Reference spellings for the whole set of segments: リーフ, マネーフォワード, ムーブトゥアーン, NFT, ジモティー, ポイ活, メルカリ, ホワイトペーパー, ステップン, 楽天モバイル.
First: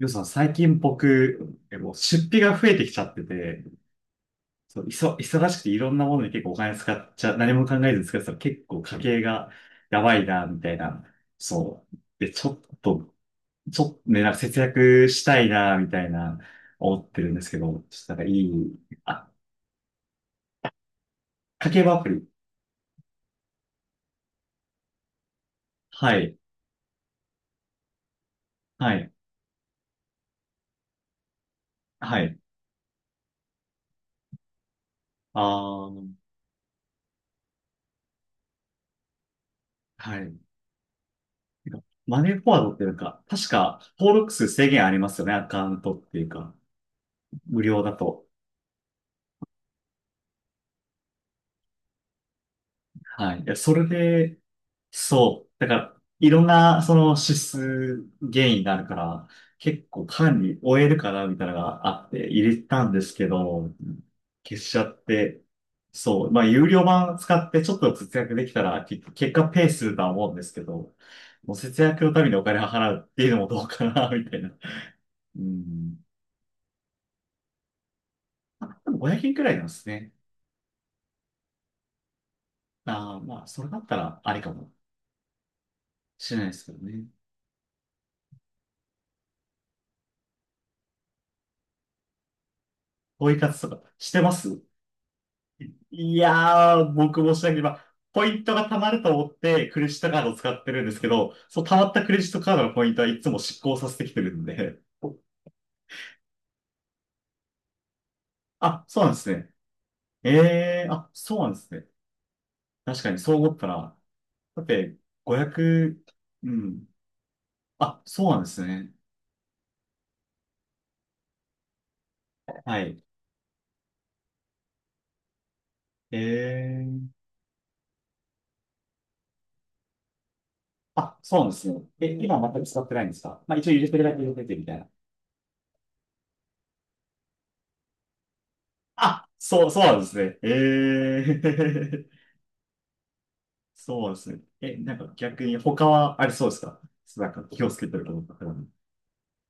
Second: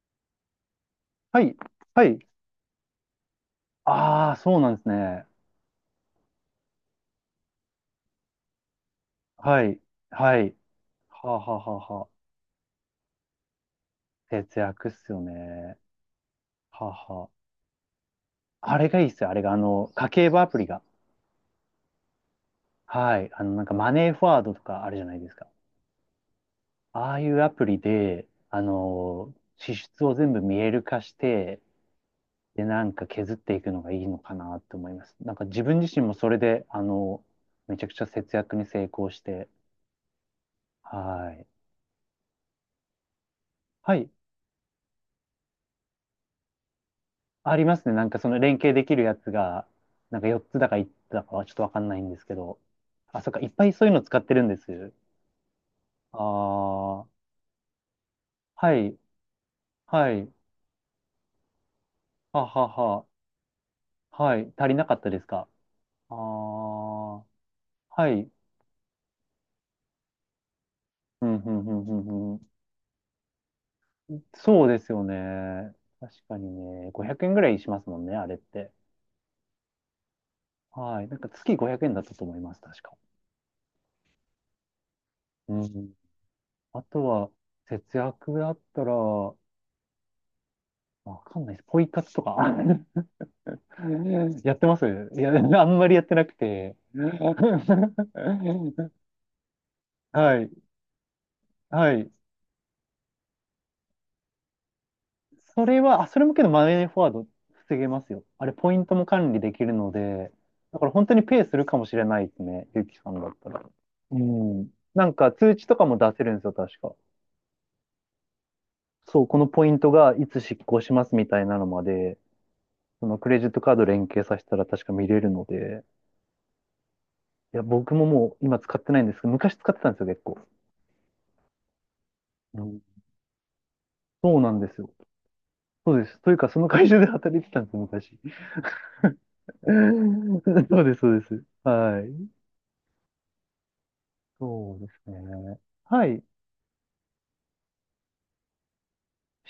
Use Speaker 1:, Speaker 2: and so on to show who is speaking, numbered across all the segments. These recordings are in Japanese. Speaker 1: ようさん、最近
Speaker 2: は
Speaker 1: 僕、
Speaker 2: い。
Speaker 1: もう
Speaker 2: は
Speaker 1: 出
Speaker 2: い。
Speaker 1: 費が増えてきちゃってて、
Speaker 2: ああ、そうなん
Speaker 1: そ
Speaker 2: で
Speaker 1: う、
Speaker 2: すね。
Speaker 1: 忙しくていろんなものに結構お金使っちゃ、何も考えず使ってたら結構家計が
Speaker 2: はい。
Speaker 1: やばい
Speaker 2: は
Speaker 1: な、
Speaker 2: い。
Speaker 1: みたいな。
Speaker 2: はあ、はあはあ
Speaker 1: そう。
Speaker 2: はあ。
Speaker 1: で、ちょっとね、なんか節
Speaker 2: 節約っ
Speaker 1: 約
Speaker 2: すよ
Speaker 1: したいな、
Speaker 2: ね。
Speaker 1: みたいな、
Speaker 2: は
Speaker 1: 思っ
Speaker 2: あ、
Speaker 1: てる
Speaker 2: は
Speaker 1: んですけど、ちょっとなんかい
Speaker 2: あ。あ
Speaker 1: い、
Speaker 2: れがいいっす
Speaker 1: あ、
Speaker 2: よ。あれが、家計簿アプリが。
Speaker 1: 家計簿アプリ。
Speaker 2: はい。あの、なんかマネーフォワードとかあるじゃないですか。
Speaker 1: はい、
Speaker 2: ああいうアプリで、
Speaker 1: はい、
Speaker 2: 支出を全部見える化して、
Speaker 1: はい。
Speaker 2: で、なんか削っていくのがいいのかなって思います。なん
Speaker 1: あ
Speaker 2: か自分自身
Speaker 1: ー、
Speaker 2: もそれで、めちゃくちゃ節約に成功して、
Speaker 1: はい。て
Speaker 2: はい。
Speaker 1: かマネーフォワードっていうか、確か
Speaker 2: はい。
Speaker 1: 登録数制限ありますよね、アカウントっていうか、
Speaker 2: あ
Speaker 1: 無
Speaker 2: りま
Speaker 1: 料
Speaker 2: す
Speaker 1: だ
Speaker 2: ね。なんか
Speaker 1: と。
Speaker 2: その連携できるやつが、なんか4つだか1つだかはちょっとわかんないんですけど。あ、そっ
Speaker 1: はい。
Speaker 2: か。
Speaker 1: い
Speaker 2: いっ
Speaker 1: や、
Speaker 2: ぱい
Speaker 1: そ
Speaker 2: そ
Speaker 1: れ
Speaker 2: ういうの使って
Speaker 1: で、
Speaker 2: るんです。
Speaker 1: そう。だから、
Speaker 2: あ
Speaker 1: いろんな、そ
Speaker 2: あ、
Speaker 1: の
Speaker 2: は
Speaker 1: 指数原因があるか
Speaker 2: い、
Speaker 1: ら、結構
Speaker 2: はい、
Speaker 1: 管理終えるかな、みたいなのがあって入
Speaker 2: は
Speaker 1: れ
Speaker 2: は
Speaker 1: たんで
Speaker 2: は、
Speaker 1: すけど、
Speaker 2: はい。
Speaker 1: 消
Speaker 2: 足
Speaker 1: し
Speaker 2: り
Speaker 1: ちゃ
Speaker 2: なかっ
Speaker 1: っ
Speaker 2: たです
Speaker 1: て、
Speaker 2: か？ああ
Speaker 1: そう。まあ、有料版
Speaker 2: ー、
Speaker 1: 使ってちょっと
Speaker 2: は
Speaker 1: 節
Speaker 2: い。
Speaker 1: 約できたら、結果ペイするとは思うんですけど、
Speaker 2: うん、う
Speaker 1: もう
Speaker 2: ん、う
Speaker 1: 節
Speaker 2: ん、う
Speaker 1: 約のため
Speaker 2: ん、う
Speaker 1: に
Speaker 2: ん。
Speaker 1: お金を払うっていうのもどうかな、みたいな。
Speaker 2: そうですよ
Speaker 1: う
Speaker 2: ね。
Speaker 1: ん。
Speaker 2: 確かにね。500円ぐらいしますもんね、あれって。
Speaker 1: あ、でも500円くらいなんですね。
Speaker 2: はい。なんか月500円だったと思います、確か。
Speaker 1: ああ、まあ、それだったらありかも
Speaker 2: うん。
Speaker 1: しれないですけど
Speaker 2: あと
Speaker 1: ね。
Speaker 2: は、節約だったら、わかんないです。ポイ活とか。
Speaker 1: ポイ活とかしてま
Speaker 2: やっ
Speaker 1: す？
Speaker 2: てます？いや、あんまりやって
Speaker 1: い
Speaker 2: なくて。
Speaker 1: やー、僕もしなければ、ポイントが貯まると思ってクレジットカードを
Speaker 2: は
Speaker 1: 使
Speaker 2: い。
Speaker 1: ってるんですけど、その貯まっ
Speaker 2: は
Speaker 1: た
Speaker 2: い。
Speaker 1: クレジットカードのポイントはいつも失効させてきてるんで、
Speaker 2: それは、あ、それもけどマネーフォワード防げますよ。あれ、ポイ
Speaker 1: あ、
Speaker 2: ント
Speaker 1: そう
Speaker 2: も
Speaker 1: なんです
Speaker 2: 管理
Speaker 1: ね。
Speaker 2: できるので、だ
Speaker 1: え
Speaker 2: から
Speaker 1: ー、
Speaker 2: 本
Speaker 1: あ、
Speaker 2: 当に
Speaker 1: そう
Speaker 2: ペイ
Speaker 1: なん
Speaker 2: す
Speaker 1: で
Speaker 2: る
Speaker 1: す
Speaker 2: か
Speaker 1: ね。
Speaker 2: もしれないですね。ゆき
Speaker 1: 確
Speaker 2: さ
Speaker 1: かに
Speaker 2: んだ
Speaker 1: そう
Speaker 2: った
Speaker 1: 思っ
Speaker 2: ら。
Speaker 1: たら、
Speaker 2: う
Speaker 1: だっ
Speaker 2: ん。
Speaker 1: て
Speaker 2: なんか通知とかも
Speaker 1: 500、
Speaker 2: 出せるんです
Speaker 1: う
Speaker 2: よ、確
Speaker 1: ん。
Speaker 2: か。
Speaker 1: あ、そうなんですね。
Speaker 2: そう、このポイントがいつ執行しますみたいなのまで、
Speaker 1: はい。
Speaker 2: そのクレジットカード連携させたら確か見れるので、
Speaker 1: えー、
Speaker 2: いや、僕ももう今使ってないんですけど、昔使ってたんですよ、結構。
Speaker 1: あ、そうなんですね。え、今は全
Speaker 2: う
Speaker 1: く使
Speaker 2: ん。
Speaker 1: ってないんですか？まあ一応入れてるだけ入れ
Speaker 2: そう
Speaker 1: て
Speaker 2: な
Speaker 1: て
Speaker 2: ん
Speaker 1: み
Speaker 2: で
Speaker 1: たい
Speaker 2: す
Speaker 1: な。
Speaker 2: よ。そうです。というか、その会社で働いてたんです、昔。
Speaker 1: あ、そう、そうなんですね。え
Speaker 2: そうです、そうです。は
Speaker 1: ー。
Speaker 2: い。
Speaker 1: そうですね。
Speaker 2: そ
Speaker 1: え、
Speaker 2: うで
Speaker 1: なん
Speaker 2: す
Speaker 1: か逆に
Speaker 2: ね。
Speaker 1: 他
Speaker 2: は
Speaker 1: は
Speaker 2: い。
Speaker 1: ありそうですか？なんか気をつけてることとか。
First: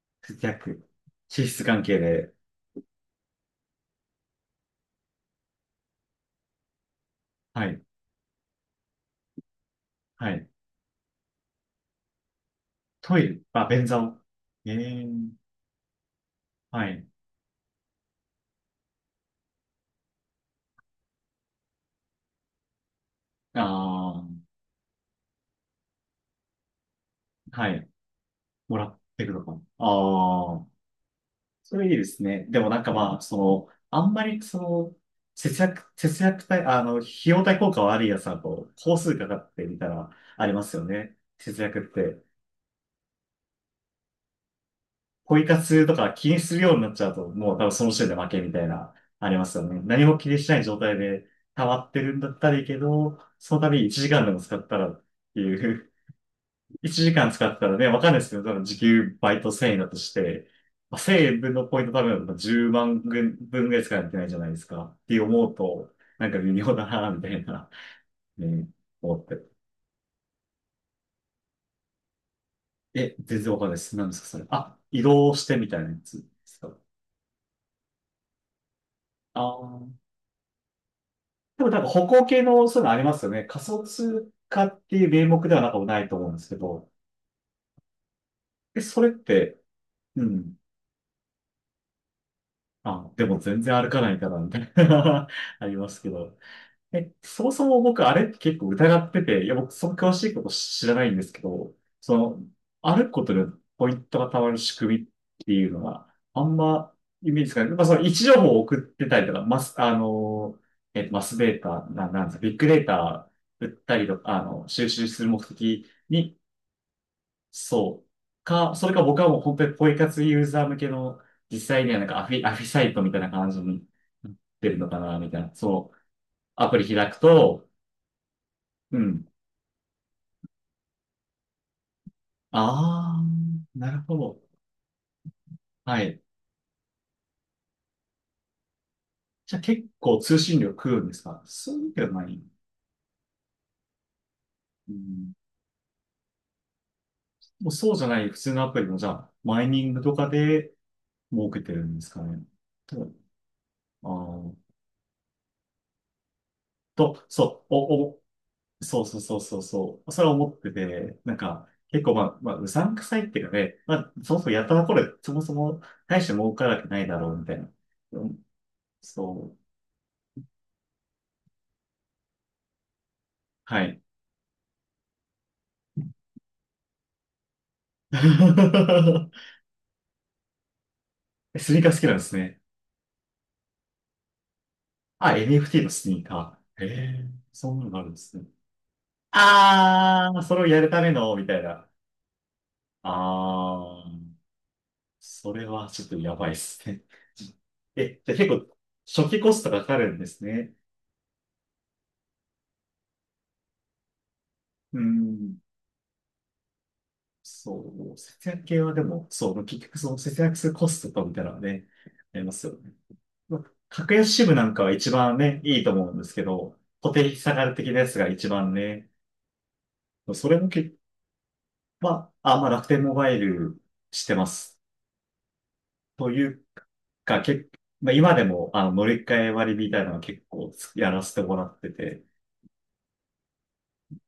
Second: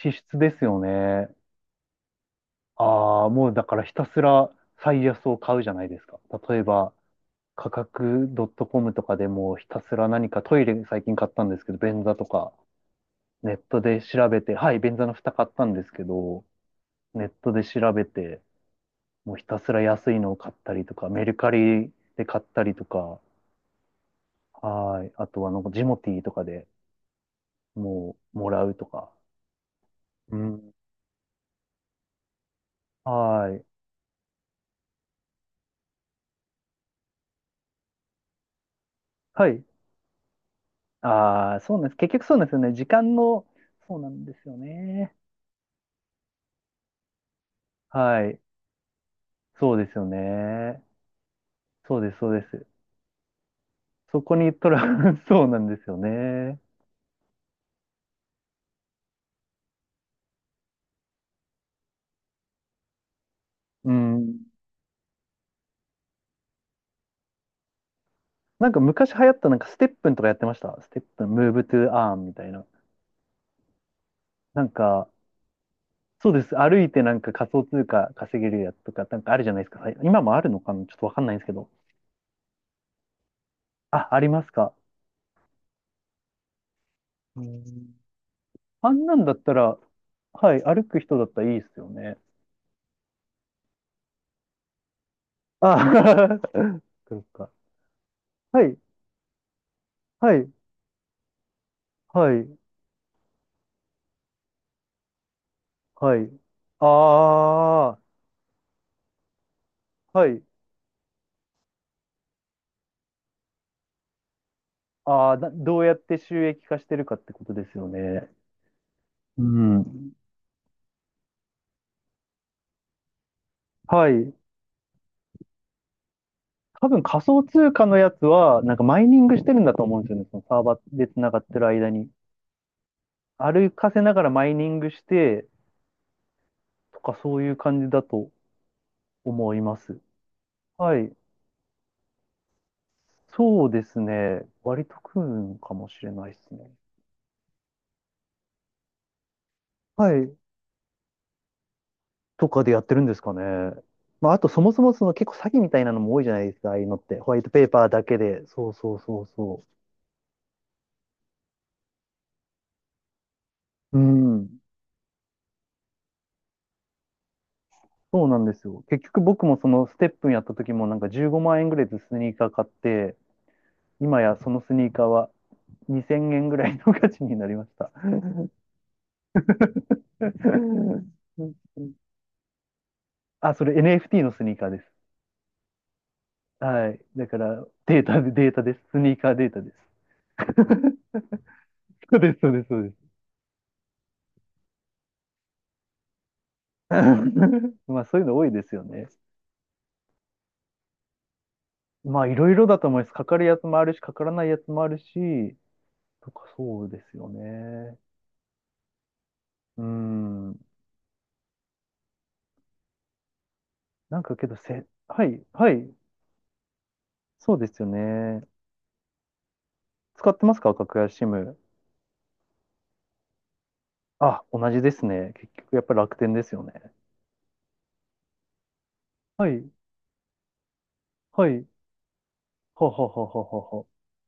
Speaker 2: 支出ですよ
Speaker 1: 逆。
Speaker 2: ね。
Speaker 1: 脂質関係で。
Speaker 2: ああ、もうだからひたすら最安を買うじゃないですか。例えば、
Speaker 1: は
Speaker 2: 価
Speaker 1: い。
Speaker 2: 格 .com とかでもひたすら何
Speaker 1: は
Speaker 2: か
Speaker 1: い。
Speaker 2: トイレ最近買ったんですけど、便座とか、
Speaker 1: トイレ。
Speaker 2: ネッ
Speaker 1: あ、
Speaker 2: ト
Speaker 1: 便座
Speaker 2: で
Speaker 1: を。
Speaker 2: 調べて、
Speaker 1: え
Speaker 2: はい、便
Speaker 1: え、
Speaker 2: 座の蓋買ったんですけど、
Speaker 1: はい。
Speaker 2: ネットで調べて、もうひたすら安いのを買ったりとか、メルカリで買ったりとか、
Speaker 1: ああ、
Speaker 2: はい。あとは、なんか、ジモティーとかで
Speaker 1: はい。
Speaker 2: もう、もらう
Speaker 1: もら
Speaker 2: と
Speaker 1: っ
Speaker 2: か。
Speaker 1: てくのか。
Speaker 2: う
Speaker 1: ああ、
Speaker 2: ん。
Speaker 1: それいいですね。でもなんかまあ、そ
Speaker 2: はい。
Speaker 1: の、あんまりその、節約、節約対、あの、費用対効果悪いやつだと、工数かか
Speaker 2: は
Speaker 1: って
Speaker 2: い。
Speaker 1: みたら、ありますよね。
Speaker 2: あ
Speaker 1: 節
Speaker 2: あ、そ
Speaker 1: 約
Speaker 2: う
Speaker 1: っ
Speaker 2: なんです。結
Speaker 1: て。
Speaker 2: 局そうなんですよね。時間の、そうなんですよね。
Speaker 1: ポイ活とか気にするようになっちゃうと、もう多分その時点で負
Speaker 2: は
Speaker 1: け
Speaker 2: い。
Speaker 1: みたいな、ありますよ
Speaker 2: そう
Speaker 1: ね。
Speaker 2: です
Speaker 1: 何
Speaker 2: よ
Speaker 1: も気にしない状
Speaker 2: ね。
Speaker 1: 態で溜まっ
Speaker 2: そ
Speaker 1: て
Speaker 2: うで
Speaker 1: る
Speaker 2: す、
Speaker 1: んだ
Speaker 2: そう
Speaker 1: っ
Speaker 2: で
Speaker 1: たらいい
Speaker 2: す。
Speaker 1: けど、その度に1時
Speaker 2: そ
Speaker 1: 間で
Speaker 2: こ
Speaker 1: も
Speaker 2: に
Speaker 1: 使っ
Speaker 2: ト
Speaker 1: た
Speaker 2: ラ、
Speaker 1: らっ て
Speaker 2: そうなん
Speaker 1: い
Speaker 2: です
Speaker 1: う、
Speaker 2: よ ね。
Speaker 1: 1時間使ったらね、わかんないですけど、多分時給バイト1000円だとして、まあ、1000円分のポイント多分10万分ぐらいし
Speaker 2: う
Speaker 1: かやってないじゃ
Speaker 2: ん。
Speaker 1: ないですか。って思うと、なんか微妙だな、みたいな、ね、
Speaker 2: なんか昔
Speaker 1: 思っ
Speaker 2: 流行っ
Speaker 1: て。
Speaker 2: たなんかステップンとかやってました。ステップン、ムーブトゥアーンみたいな。
Speaker 1: え、全然わかんないです。何ですか、それ。
Speaker 2: なん
Speaker 1: あ、移
Speaker 2: か、
Speaker 1: 動してみたいなやつで
Speaker 2: そうです。
Speaker 1: すか？
Speaker 2: 歩いてなんか仮想通貨稼げるやつとか、なんかあ
Speaker 1: あ
Speaker 2: るじゃないですか。はい、
Speaker 1: あ。
Speaker 2: 今もあるのかなちょっとわかんないんですけ
Speaker 1: で
Speaker 2: ど。
Speaker 1: もなんか歩行系のそういうのありますよね。仮想
Speaker 2: あ、あり
Speaker 1: 通
Speaker 2: ます
Speaker 1: 貨
Speaker 2: か？
Speaker 1: っていう名目ではなんかもないと思うんですけど。
Speaker 2: うん。
Speaker 1: え、
Speaker 2: あ
Speaker 1: そ
Speaker 2: ん
Speaker 1: れっ
Speaker 2: なんだった
Speaker 1: て、
Speaker 2: ら、
Speaker 1: う
Speaker 2: は
Speaker 1: ん。
Speaker 2: い、歩く人だったらいいですよね。
Speaker 1: あ、でも全然歩かないからみたいな ありますけど。
Speaker 2: あ、
Speaker 1: え、
Speaker 2: そっ
Speaker 1: そ
Speaker 2: か。
Speaker 1: もそも僕、あれって結
Speaker 2: は
Speaker 1: 構
Speaker 2: い、
Speaker 1: 疑ってて、いや、僕、その詳しい
Speaker 2: は
Speaker 1: こと
Speaker 2: い、
Speaker 1: 知らないんですけど、そ
Speaker 2: は
Speaker 1: の、
Speaker 2: い、
Speaker 1: 歩くことでポイントがたまる仕組みっていうのは、
Speaker 2: はい。
Speaker 1: あんまイメージつかない。まあ、そ
Speaker 2: あ
Speaker 1: の位置情報を送ってたりとか、マス、あ
Speaker 2: あ、はい。
Speaker 1: の、えっと、マスデータ、なんですか、ビッグデータ売ったりとか、収集する
Speaker 2: ああ、
Speaker 1: 目
Speaker 2: など
Speaker 1: 的
Speaker 2: うやって
Speaker 1: に、
Speaker 2: 収益化してるかってことですよ
Speaker 1: そう
Speaker 2: ね。
Speaker 1: か、それか僕はもう
Speaker 2: う
Speaker 1: 本当にポイ
Speaker 2: ん。
Speaker 1: 活ユーザー向けの、実際にはなんかアフィサイトみたいな感じに
Speaker 2: は
Speaker 1: な
Speaker 2: い。
Speaker 1: ってるのかな、みたいな、そう。アプリ
Speaker 2: 多分
Speaker 1: 開く
Speaker 2: 仮想
Speaker 1: と、
Speaker 2: 通貨のやつは、なんか
Speaker 1: う
Speaker 2: マイニ
Speaker 1: ん。
Speaker 2: ングしてるんだと思うんですよね。そのサーバーで繋がってる間に。
Speaker 1: ああ、
Speaker 2: 歩
Speaker 1: な
Speaker 2: か
Speaker 1: る
Speaker 2: せな
Speaker 1: ほ
Speaker 2: がら
Speaker 1: ど。
Speaker 2: マイニングして、
Speaker 1: はい。
Speaker 2: とかそういう感じだと
Speaker 1: じ
Speaker 2: 思
Speaker 1: ゃ
Speaker 2: い
Speaker 1: あ
Speaker 2: ま
Speaker 1: 結
Speaker 2: す。
Speaker 1: 構通信量食
Speaker 2: は
Speaker 1: うんで
Speaker 2: い。
Speaker 1: すか？そういうわけではない。
Speaker 2: そうですね。割
Speaker 1: う
Speaker 2: と食う
Speaker 1: ん。
Speaker 2: んかもしれないですね。
Speaker 1: もうそうじゃない普通のアプリもじゃあ、マイニング
Speaker 2: は
Speaker 1: とか
Speaker 2: い。
Speaker 1: で儲けてるんですかね。
Speaker 2: とかでやってるん
Speaker 1: と、
Speaker 2: ですかね。
Speaker 1: あ
Speaker 2: まあ、あと
Speaker 1: ー
Speaker 2: そもそもその結構詐欺みたいなのも多いじゃないですか、ああいうのって。
Speaker 1: と、
Speaker 2: ホワイトペ
Speaker 1: そ
Speaker 2: ー
Speaker 1: う、
Speaker 2: パー
Speaker 1: お、
Speaker 2: だけ
Speaker 1: お、
Speaker 2: で。そうそう
Speaker 1: そうそう
Speaker 2: そう
Speaker 1: そうそう
Speaker 2: そ
Speaker 1: そう。それは思ってて、なんか、結構まあ、うさんくさいっていうかね、ま
Speaker 2: う。う
Speaker 1: あ、そもそも
Speaker 2: ん。
Speaker 1: やったところで、そもそも大して儲からないだろうみたいな。
Speaker 2: そ
Speaker 1: う
Speaker 2: うな
Speaker 1: ん、
Speaker 2: んですよ。結局僕
Speaker 1: そ
Speaker 2: も
Speaker 1: う。
Speaker 2: そのステップンやった時もなんか15万円ぐらいでスニーカー買って、
Speaker 1: はい。
Speaker 2: 今やそのスニーカーは2000円ぐらいの価値になりました。
Speaker 1: スニーカー好きなんですね。
Speaker 2: あ、それ NFT のスニーカーです。
Speaker 1: あ、NFT のスニーカー。え
Speaker 2: はい。だ
Speaker 1: え、
Speaker 2: から
Speaker 1: そんなのがあ
Speaker 2: デー
Speaker 1: るんで
Speaker 2: タで、
Speaker 1: すね。
Speaker 2: データです。スニーカーデータです。
Speaker 1: あー、それをやるための、みたいな。
Speaker 2: そうです、そうです、そうです。
Speaker 1: あー、それはちょっとやばいです ね。
Speaker 2: まあそ
Speaker 1: え、
Speaker 2: ういう
Speaker 1: じゃ
Speaker 2: の
Speaker 1: あ
Speaker 2: 多
Speaker 1: 結
Speaker 2: いです
Speaker 1: 構、
Speaker 2: よね。
Speaker 1: 初期コストがかかるんですね。
Speaker 2: まあいろいろだと思います。かかるやつもあるし、かからないやつもある
Speaker 1: う
Speaker 2: し、
Speaker 1: ん、
Speaker 2: とかそうですよ
Speaker 1: そ
Speaker 2: ね。
Speaker 1: う、節約系はでも、そう、
Speaker 2: う
Speaker 1: 結局その節約
Speaker 2: ん。
Speaker 1: するコストとみたいなのはね、ありますよね。まあ格
Speaker 2: なん
Speaker 1: 安
Speaker 2: か
Speaker 1: 支
Speaker 2: け
Speaker 1: 部
Speaker 2: ど
Speaker 1: なんか
Speaker 2: せ、
Speaker 1: は一
Speaker 2: は
Speaker 1: 番
Speaker 2: い、
Speaker 1: ね、
Speaker 2: は
Speaker 1: いい
Speaker 2: い、
Speaker 1: と思うんですけど、固定費
Speaker 2: そ
Speaker 1: 下
Speaker 2: う
Speaker 1: が
Speaker 2: で
Speaker 1: る
Speaker 2: すよ
Speaker 1: 的なやつが
Speaker 2: ね。
Speaker 1: 一番ね、
Speaker 2: 使って
Speaker 1: そ
Speaker 2: ま
Speaker 1: れ
Speaker 2: す
Speaker 1: も
Speaker 2: か？
Speaker 1: け、
Speaker 2: 格安 SIM。
Speaker 1: まあ、あ、まあ楽天モバイルして
Speaker 2: あ、
Speaker 1: ま
Speaker 2: 同
Speaker 1: す。
Speaker 2: じですね。結局やっぱり楽
Speaker 1: と
Speaker 2: 天で
Speaker 1: い
Speaker 2: す
Speaker 1: う
Speaker 2: よね。
Speaker 1: か、まあ、今でも、乗り換
Speaker 2: は
Speaker 1: え
Speaker 2: い、
Speaker 1: 割みたいなのは結構やらせて
Speaker 2: は
Speaker 1: もら
Speaker 2: い、
Speaker 1: ってて、
Speaker 2: はははははは。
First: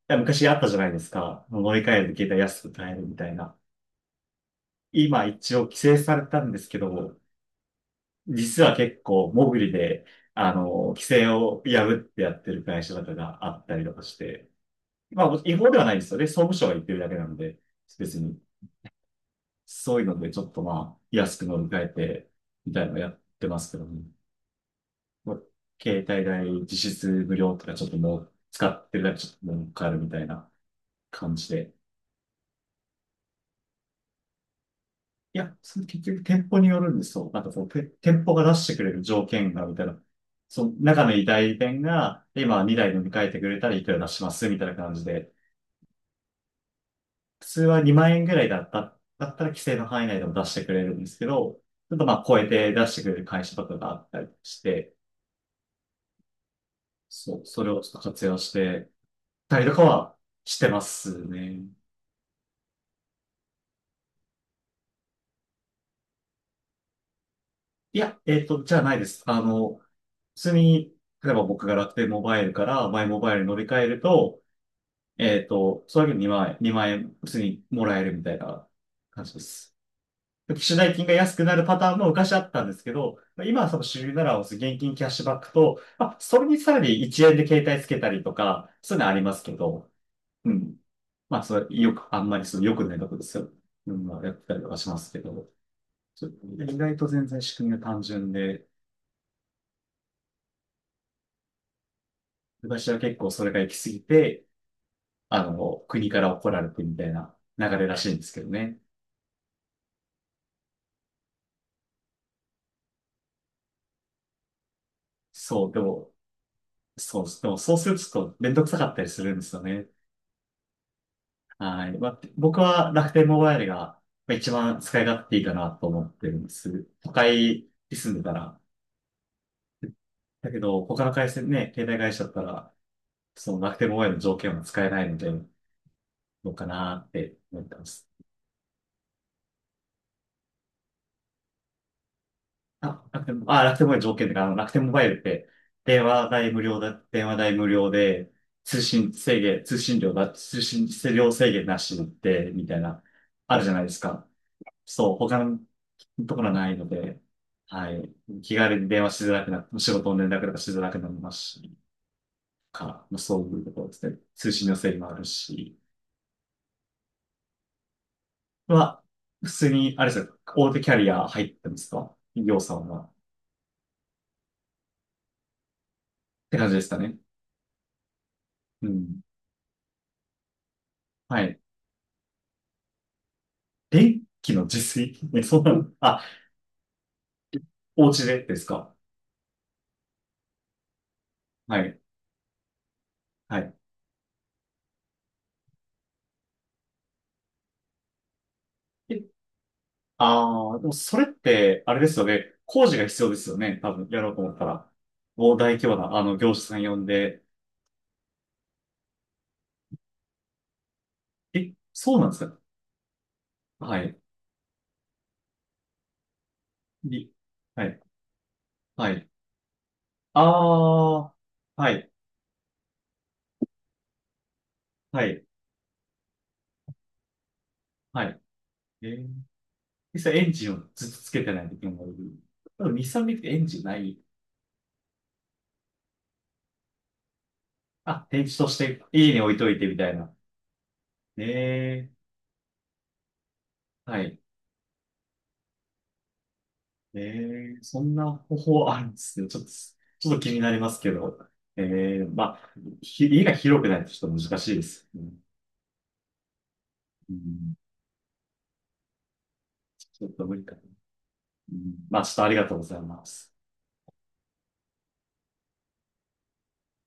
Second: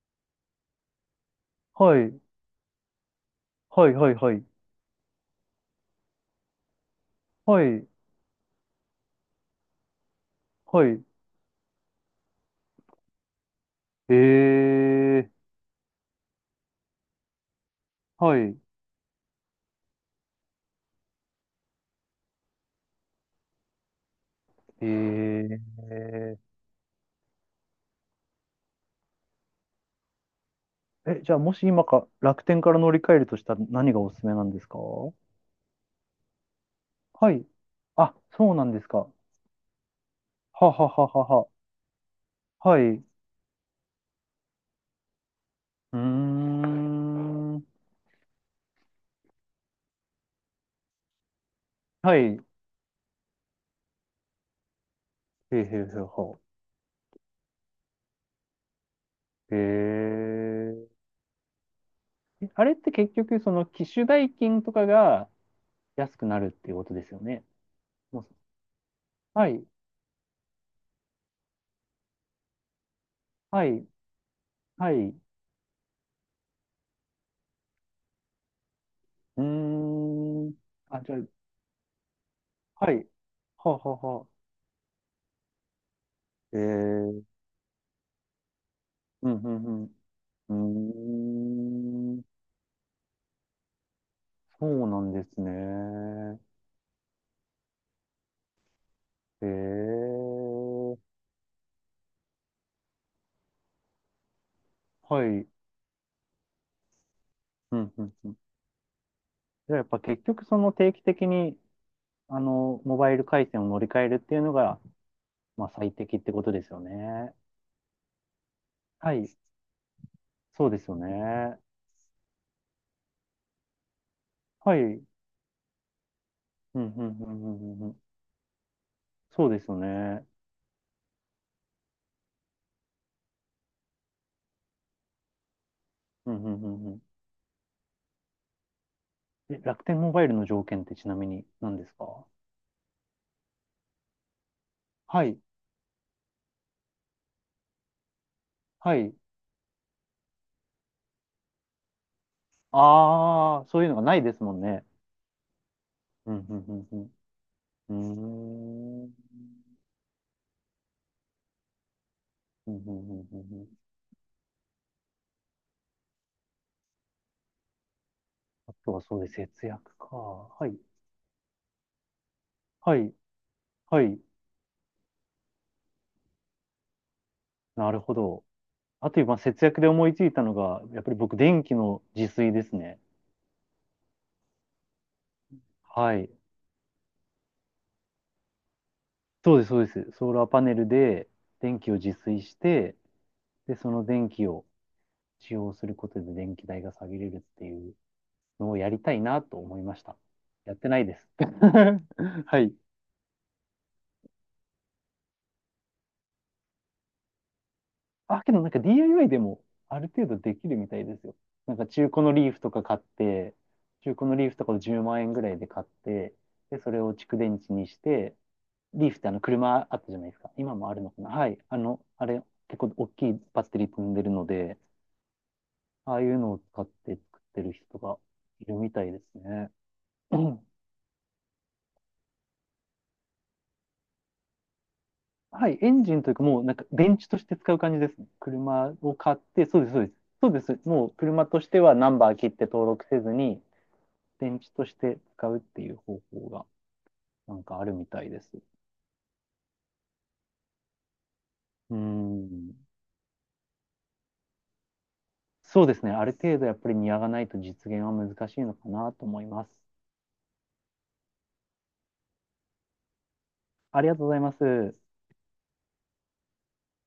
Speaker 1: 昔あったじゃないですか。乗り換
Speaker 2: は
Speaker 1: えで
Speaker 2: い、
Speaker 1: 携帯安く買えるみたいな。
Speaker 2: はい、はい、はい、
Speaker 1: 今一応規制されたんですけど、
Speaker 2: はい、
Speaker 1: 実は結構、モグリで、
Speaker 2: は
Speaker 1: 規
Speaker 2: い。
Speaker 1: 制を破ってやってる会社とかがあったりとか
Speaker 2: え
Speaker 1: して、ま
Speaker 2: ー、
Speaker 1: あ、違法ではないですよね。総務省が言ってるだけなので、別に、
Speaker 2: はい、
Speaker 1: そういうのでちょっとまあ、安く乗り換えて、みたいなのやってますけどね。
Speaker 2: え
Speaker 1: もう
Speaker 2: ー。
Speaker 1: 携帯代実質無料とか、ちょっともう使ってるだけちょっと儲かるみたいな
Speaker 2: え、じ
Speaker 1: 感
Speaker 2: ゃあ
Speaker 1: じ
Speaker 2: もし
Speaker 1: で。
Speaker 2: 今か楽天から乗り換えるとしたら何がおすすめなんですか？は
Speaker 1: いや、その結局店舗によるんですよ。なん
Speaker 2: い。
Speaker 1: かそう、
Speaker 2: あ、
Speaker 1: 店舗が
Speaker 2: そ
Speaker 1: 出
Speaker 2: うな
Speaker 1: し
Speaker 2: ん
Speaker 1: て
Speaker 2: で
Speaker 1: く
Speaker 2: す
Speaker 1: れる
Speaker 2: か。
Speaker 1: 条件が、みたいな。その
Speaker 2: はは
Speaker 1: 中
Speaker 2: はは
Speaker 1: の
Speaker 2: は
Speaker 1: 代
Speaker 2: は。
Speaker 1: 理店が、今
Speaker 2: は
Speaker 1: 2台
Speaker 2: い。
Speaker 1: 飲
Speaker 2: う
Speaker 1: み替えてくれたらいくら出しますみたいな感じで。
Speaker 2: ー
Speaker 1: 普通
Speaker 2: ん。
Speaker 1: は2万円ぐらいだったら規制の範囲内でも出してくれるんですけど、ちょっとま
Speaker 2: は
Speaker 1: あ超
Speaker 2: い。
Speaker 1: え
Speaker 2: へ
Speaker 1: て出してくれる会社とかがあったりして、
Speaker 2: えへえへえは。
Speaker 1: そう、それをちょっと活用して
Speaker 2: へ
Speaker 1: たりとかはしてま
Speaker 2: え。
Speaker 1: すね。
Speaker 2: えあれって結局その機種代金とかが安くなるっていうことですよね。
Speaker 1: いや、
Speaker 2: もう
Speaker 1: じゃあないです。
Speaker 2: はい。
Speaker 1: 普通に、例えば僕が楽天モバイルからマイモバイルに乗り
Speaker 2: は
Speaker 1: 換え
Speaker 2: い。
Speaker 1: ると、
Speaker 2: はい。う
Speaker 1: それだけで2万円普通にもらえるみたいな感じで
Speaker 2: ー
Speaker 1: す。
Speaker 2: ん。
Speaker 1: 機種代
Speaker 2: あ、
Speaker 1: 金が
Speaker 2: じゃあ、
Speaker 1: 安くなるパターンも昔あったんですけ
Speaker 2: はい。
Speaker 1: ど、まあ今はそ
Speaker 2: は
Speaker 1: の
Speaker 2: は
Speaker 1: 主流な
Speaker 2: は。
Speaker 1: ら現金キャッシュバックと、まあ、それに
Speaker 2: へえ。
Speaker 1: さらに
Speaker 2: う
Speaker 1: 1
Speaker 2: ん
Speaker 1: 円で携帯つけたりとか、そういうのあり
Speaker 2: うん
Speaker 1: ますけ
Speaker 2: う
Speaker 1: ど、
Speaker 2: ん。
Speaker 1: う
Speaker 2: う
Speaker 1: ん。
Speaker 2: ー
Speaker 1: まあ、それよく、あ
Speaker 2: ん。
Speaker 1: んまりその良くないとこですよ。うん、まあ、やってたり
Speaker 2: そ
Speaker 1: とかし
Speaker 2: う
Speaker 1: ま
Speaker 2: な
Speaker 1: す
Speaker 2: ん
Speaker 1: け
Speaker 2: です
Speaker 1: ど、ちょっ
Speaker 2: ね。
Speaker 1: と意外と全然仕組みが単純で、
Speaker 2: へえ。
Speaker 1: 私は結構それが行き過ぎて、
Speaker 2: はい。
Speaker 1: 国から怒られてみたいな流
Speaker 2: う
Speaker 1: れ
Speaker 2: ん、
Speaker 1: ら
Speaker 2: う
Speaker 1: し
Speaker 2: ん、
Speaker 1: いんで
Speaker 2: う
Speaker 1: す
Speaker 2: ん。
Speaker 1: けどね。
Speaker 2: じゃあやっぱ結局その定期的に、モバイル回線を乗り換えるっていうのが、ま
Speaker 1: そ
Speaker 2: あ
Speaker 1: う、で
Speaker 2: 最
Speaker 1: も、
Speaker 2: 適ってことですよ
Speaker 1: そう、
Speaker 2: ね。
Speaker 1: でもそうするとちょっとめんどくさかったり
Speaker 2: は
Speaker 1: する
Speaker 2: い。
Speaker 1: んですよね。
Speaker 2: そうですよね。
Speaker 1: はい。まあ、僕は楽天モバイルがまあ一
Speaker 2: はい。
Speaker 1: 番
Speaker 2: う
Speaker 1: 使い
Speaker 2: ん、
Speaker 1: 勝手いいかなと思ってるんで
Speaker 2: う
Speaker 1: す。
Speaker 2: ん、う
Speaker 1: 都
Speaker 2: ん、う
Speaker 1: 会
Speaker 2: ん、う
Speaker 1: に
Speaker 2: ん。
Speaker 1: 住んでたら。
Speaker 2: そうですよね。
Speaker 1: だけど、他の回線ね、携帯会社だったら、その楽天モバイルの条件は使えないので、
Speaker 2: うん、う
Speaker 1: どう
Speaker 2: ん、
Speaker 1: か
Speaker 2: うん、うん。
Speaker 1: なって思ってます。
Speaker 2: え、楽天モバイルの条件ってちなみに何ですか？
Speaker 1: あ、楽天モバイル条件で、楽天モバイルっ
Speaker 2: はい。
Speaker 1: て、電話代無料で、
Speaker 2: はい。
Speaker 1: 通信量制限なしで、みたいな、あ
Speaker 2: あ
Speaker 1: る
Speaker 2: あ、
Speaker 1: じゃな
Speaker 2: そ
Speaker 1: い
Speaker 2: うい
Speaker 1: で
Speaker 2: うの
Speaker 1: す
Speaker 2: がない
Speaker 1: か。
Speaker 2: ですもんね。
Speaker 1: そう、他の
Speaker 2: う
Speaker 1: と
Speaker 2: ん、
Speaker 1: ころは
Speaker 2: う
Speaker 1: ないの
Speaker 2: ん、うん、
Speaker 1: で、は
Speaker 2: う
Speaker 1: い、気軽に
Speaker 2: ん。
Speaker 1: 電
Speaker 2: うー
Speaker 1: 話しづらくなっ
Speaker 2: ん。
Speaker 1: て、仕事の連絡とかしづらくなりますし、
Speaker 2: うんうん
Speaker 1: から、
Speaker 2: う
Speaker 1: まあ、
Speaker 2: んうん
Speaker 1: そうい
Speaker 2: う
Speaker 1: う
Speaker 2: ん。
Speaker 1: ところですね。通信の制限もあるし、
Speaker 2: あとは
Speaker 1: は、
Speaker 2: そうです。
Speaker 1: 普
Speaker 2: 節
Speaker 1: 通に、
Speaker 2: 約
Speaker 1: あれ
Speaker 2: か。
Speaker 1: ですよ、
Speaker 2: は
Speaker 1: 大
Speaker 2: い。
Speaker 1: 手キャリア入ってますか？企業さん
Speaker 2: は
Speaker 1: は。っ
Speaker 2: い。はい。
Speaker 1: て感じですかね。
Speaker 2: なるほど。
Speaker 1: う
Speaker 2: あと
Speaker 1: ん。
Speaker 2: 今、節約で思いついたのが、やっぱり僕、
Speaker 1: はい。
Speaker 2: 電気の自炊ですね。
Speaker 1: 電気の自炊。え、そうなの？
Speaker 2: は
Speaker 1: あ、
Speaker 2: い。
Speaker 1: お家でですか？
Speaker 2: そうです、そうです。ソーラーパネルで
Speaker 1: は
Speaker 2: 電気を
Speaker 1: い。
Speaker 2: 自炊して、
Speaker 1: はい。
Speaker 2: で、その電気を使用することで電気代が下げれるっていうのをやりたい
Speaker 1: え、
Speaker 2: なと思いました。
Speaker 1: あ
Speaker 2: やっ
Speaker 1: あ、で
Speaker 2: て
Speaker 1: も
Speaker 2: ない
Speaker 1: そ
Speaker 2: で
Speaker 1: れっ
Speaker 2: す。
Speaker 1: て、あれですよね。
Speaker 2: はい。
Speaker 1: 工事が必要ですよね。多分、やろうと思ったら。もう大規模な、業者さん呼んで。
Speaker 2: あ、けどなんか DIY でもある程度できるみたいですよ。
Speaker 1: え、
Speaker 2: なんか中
Speaker 1: そう
Speaker 2: 古
Speaker 1: なん
Speaker 2: の
Speaker 1: です
Speaker 2: リー
Speaker 1: か？
Speaker 2: フとか買って、
Speaker 1: は
Speaker 2: 中
Speaker 1: い。
Speaker 2: 古のリーフとかを10万円ぐらいで買って、で、それを
Speaker 1: い
Speaker 2: 蓄電池
Speaker 1: は
Speaker 2: にし
Speaker 1: い。
Speaker 2: て、リー
Speaker 1: は
Speaker 2: フって
Speaker 1: い。
Speaker 2: あの車あったじゃないです
Speaker 1: あ
Speaker 2: か。今もあるのかな。
Speaker 1: あ、
Speaker 2: はい。あ
Speaker 1: は
Speaker 2: の、
Speaker 1: い。
Speaker 2: あれ、結構大きいバッテリー積んでるので、
Speaker 1: はい。
Speaker 2: ああいうのを使って作ってる人が
Speaker 1: はい。
Speaker 2: いるみた
Speaker 1: え
Speaker 2: いで
Speaker 1: ー、
Speaker 2: すね。
Speaker 1: 実
Speaker 2: う
Speaker 1: 際エン
Speaker 2: ん。
Speaker 1: ジンをずっとつけてない時もいる。多分、日産見てエンジンない。
Speaker 2: はい。エンジンというかもうなんか電池として使う感じです
Speaker 1: あ、
Speaker 2: ね。
Speaker 1: 電池とし
Speaker 2: 車
Speaker 1: て
Speaker 2: を
Speaker 1: 家
Speaker 2: 買っ
Speaker 1: に置い
Speaker 2: て、
Speaker 1: とい
Speaker 2: そう
Speaker 1: て
Speaker 2: です、
Speaker 1: み
Speaker 2: そう
Speaker 1: た
Speaker 2: です。
Speaker 1: いな。
Speaker 2: そうです。もう
Speaker 1: ね
Speaker 2: 車としてはナ
Speaker 1: え、
Speaker 2: ンバー切って登録せずに、
Speaker 1: はい。
Speaker 2: 電池として使うっていう方法が
Speaker 1: え
Speaker 2: なんか
Speaker 1: え、
Speaker 2: ある
Speaker 1: そ
Speaker 2: み
Speaker 1: ん
Speaker 2: たい
Speaker 1: な
Speaker 2: です。
Speaker 1: 方法あるんですね。ちょっと気になりますけど。
Speaker 2: うー
Speaker 1: ええ、まあ、
Speaker 2: ん。
Speaker 1: 家が広くないとちょっと難しいですよね。
Speaker 2: そうですね。ある程度やっぱりニアが
Speaker 1: う
Speaker 2: ないと実
Speaker 1: ん、
Speaker 2: 現は難しいのかなと思います。
Speaker 1: ちょっと無理かな。うん、まあ、ちょっとありがとうございます。
Speaker 2: ありがとうございます。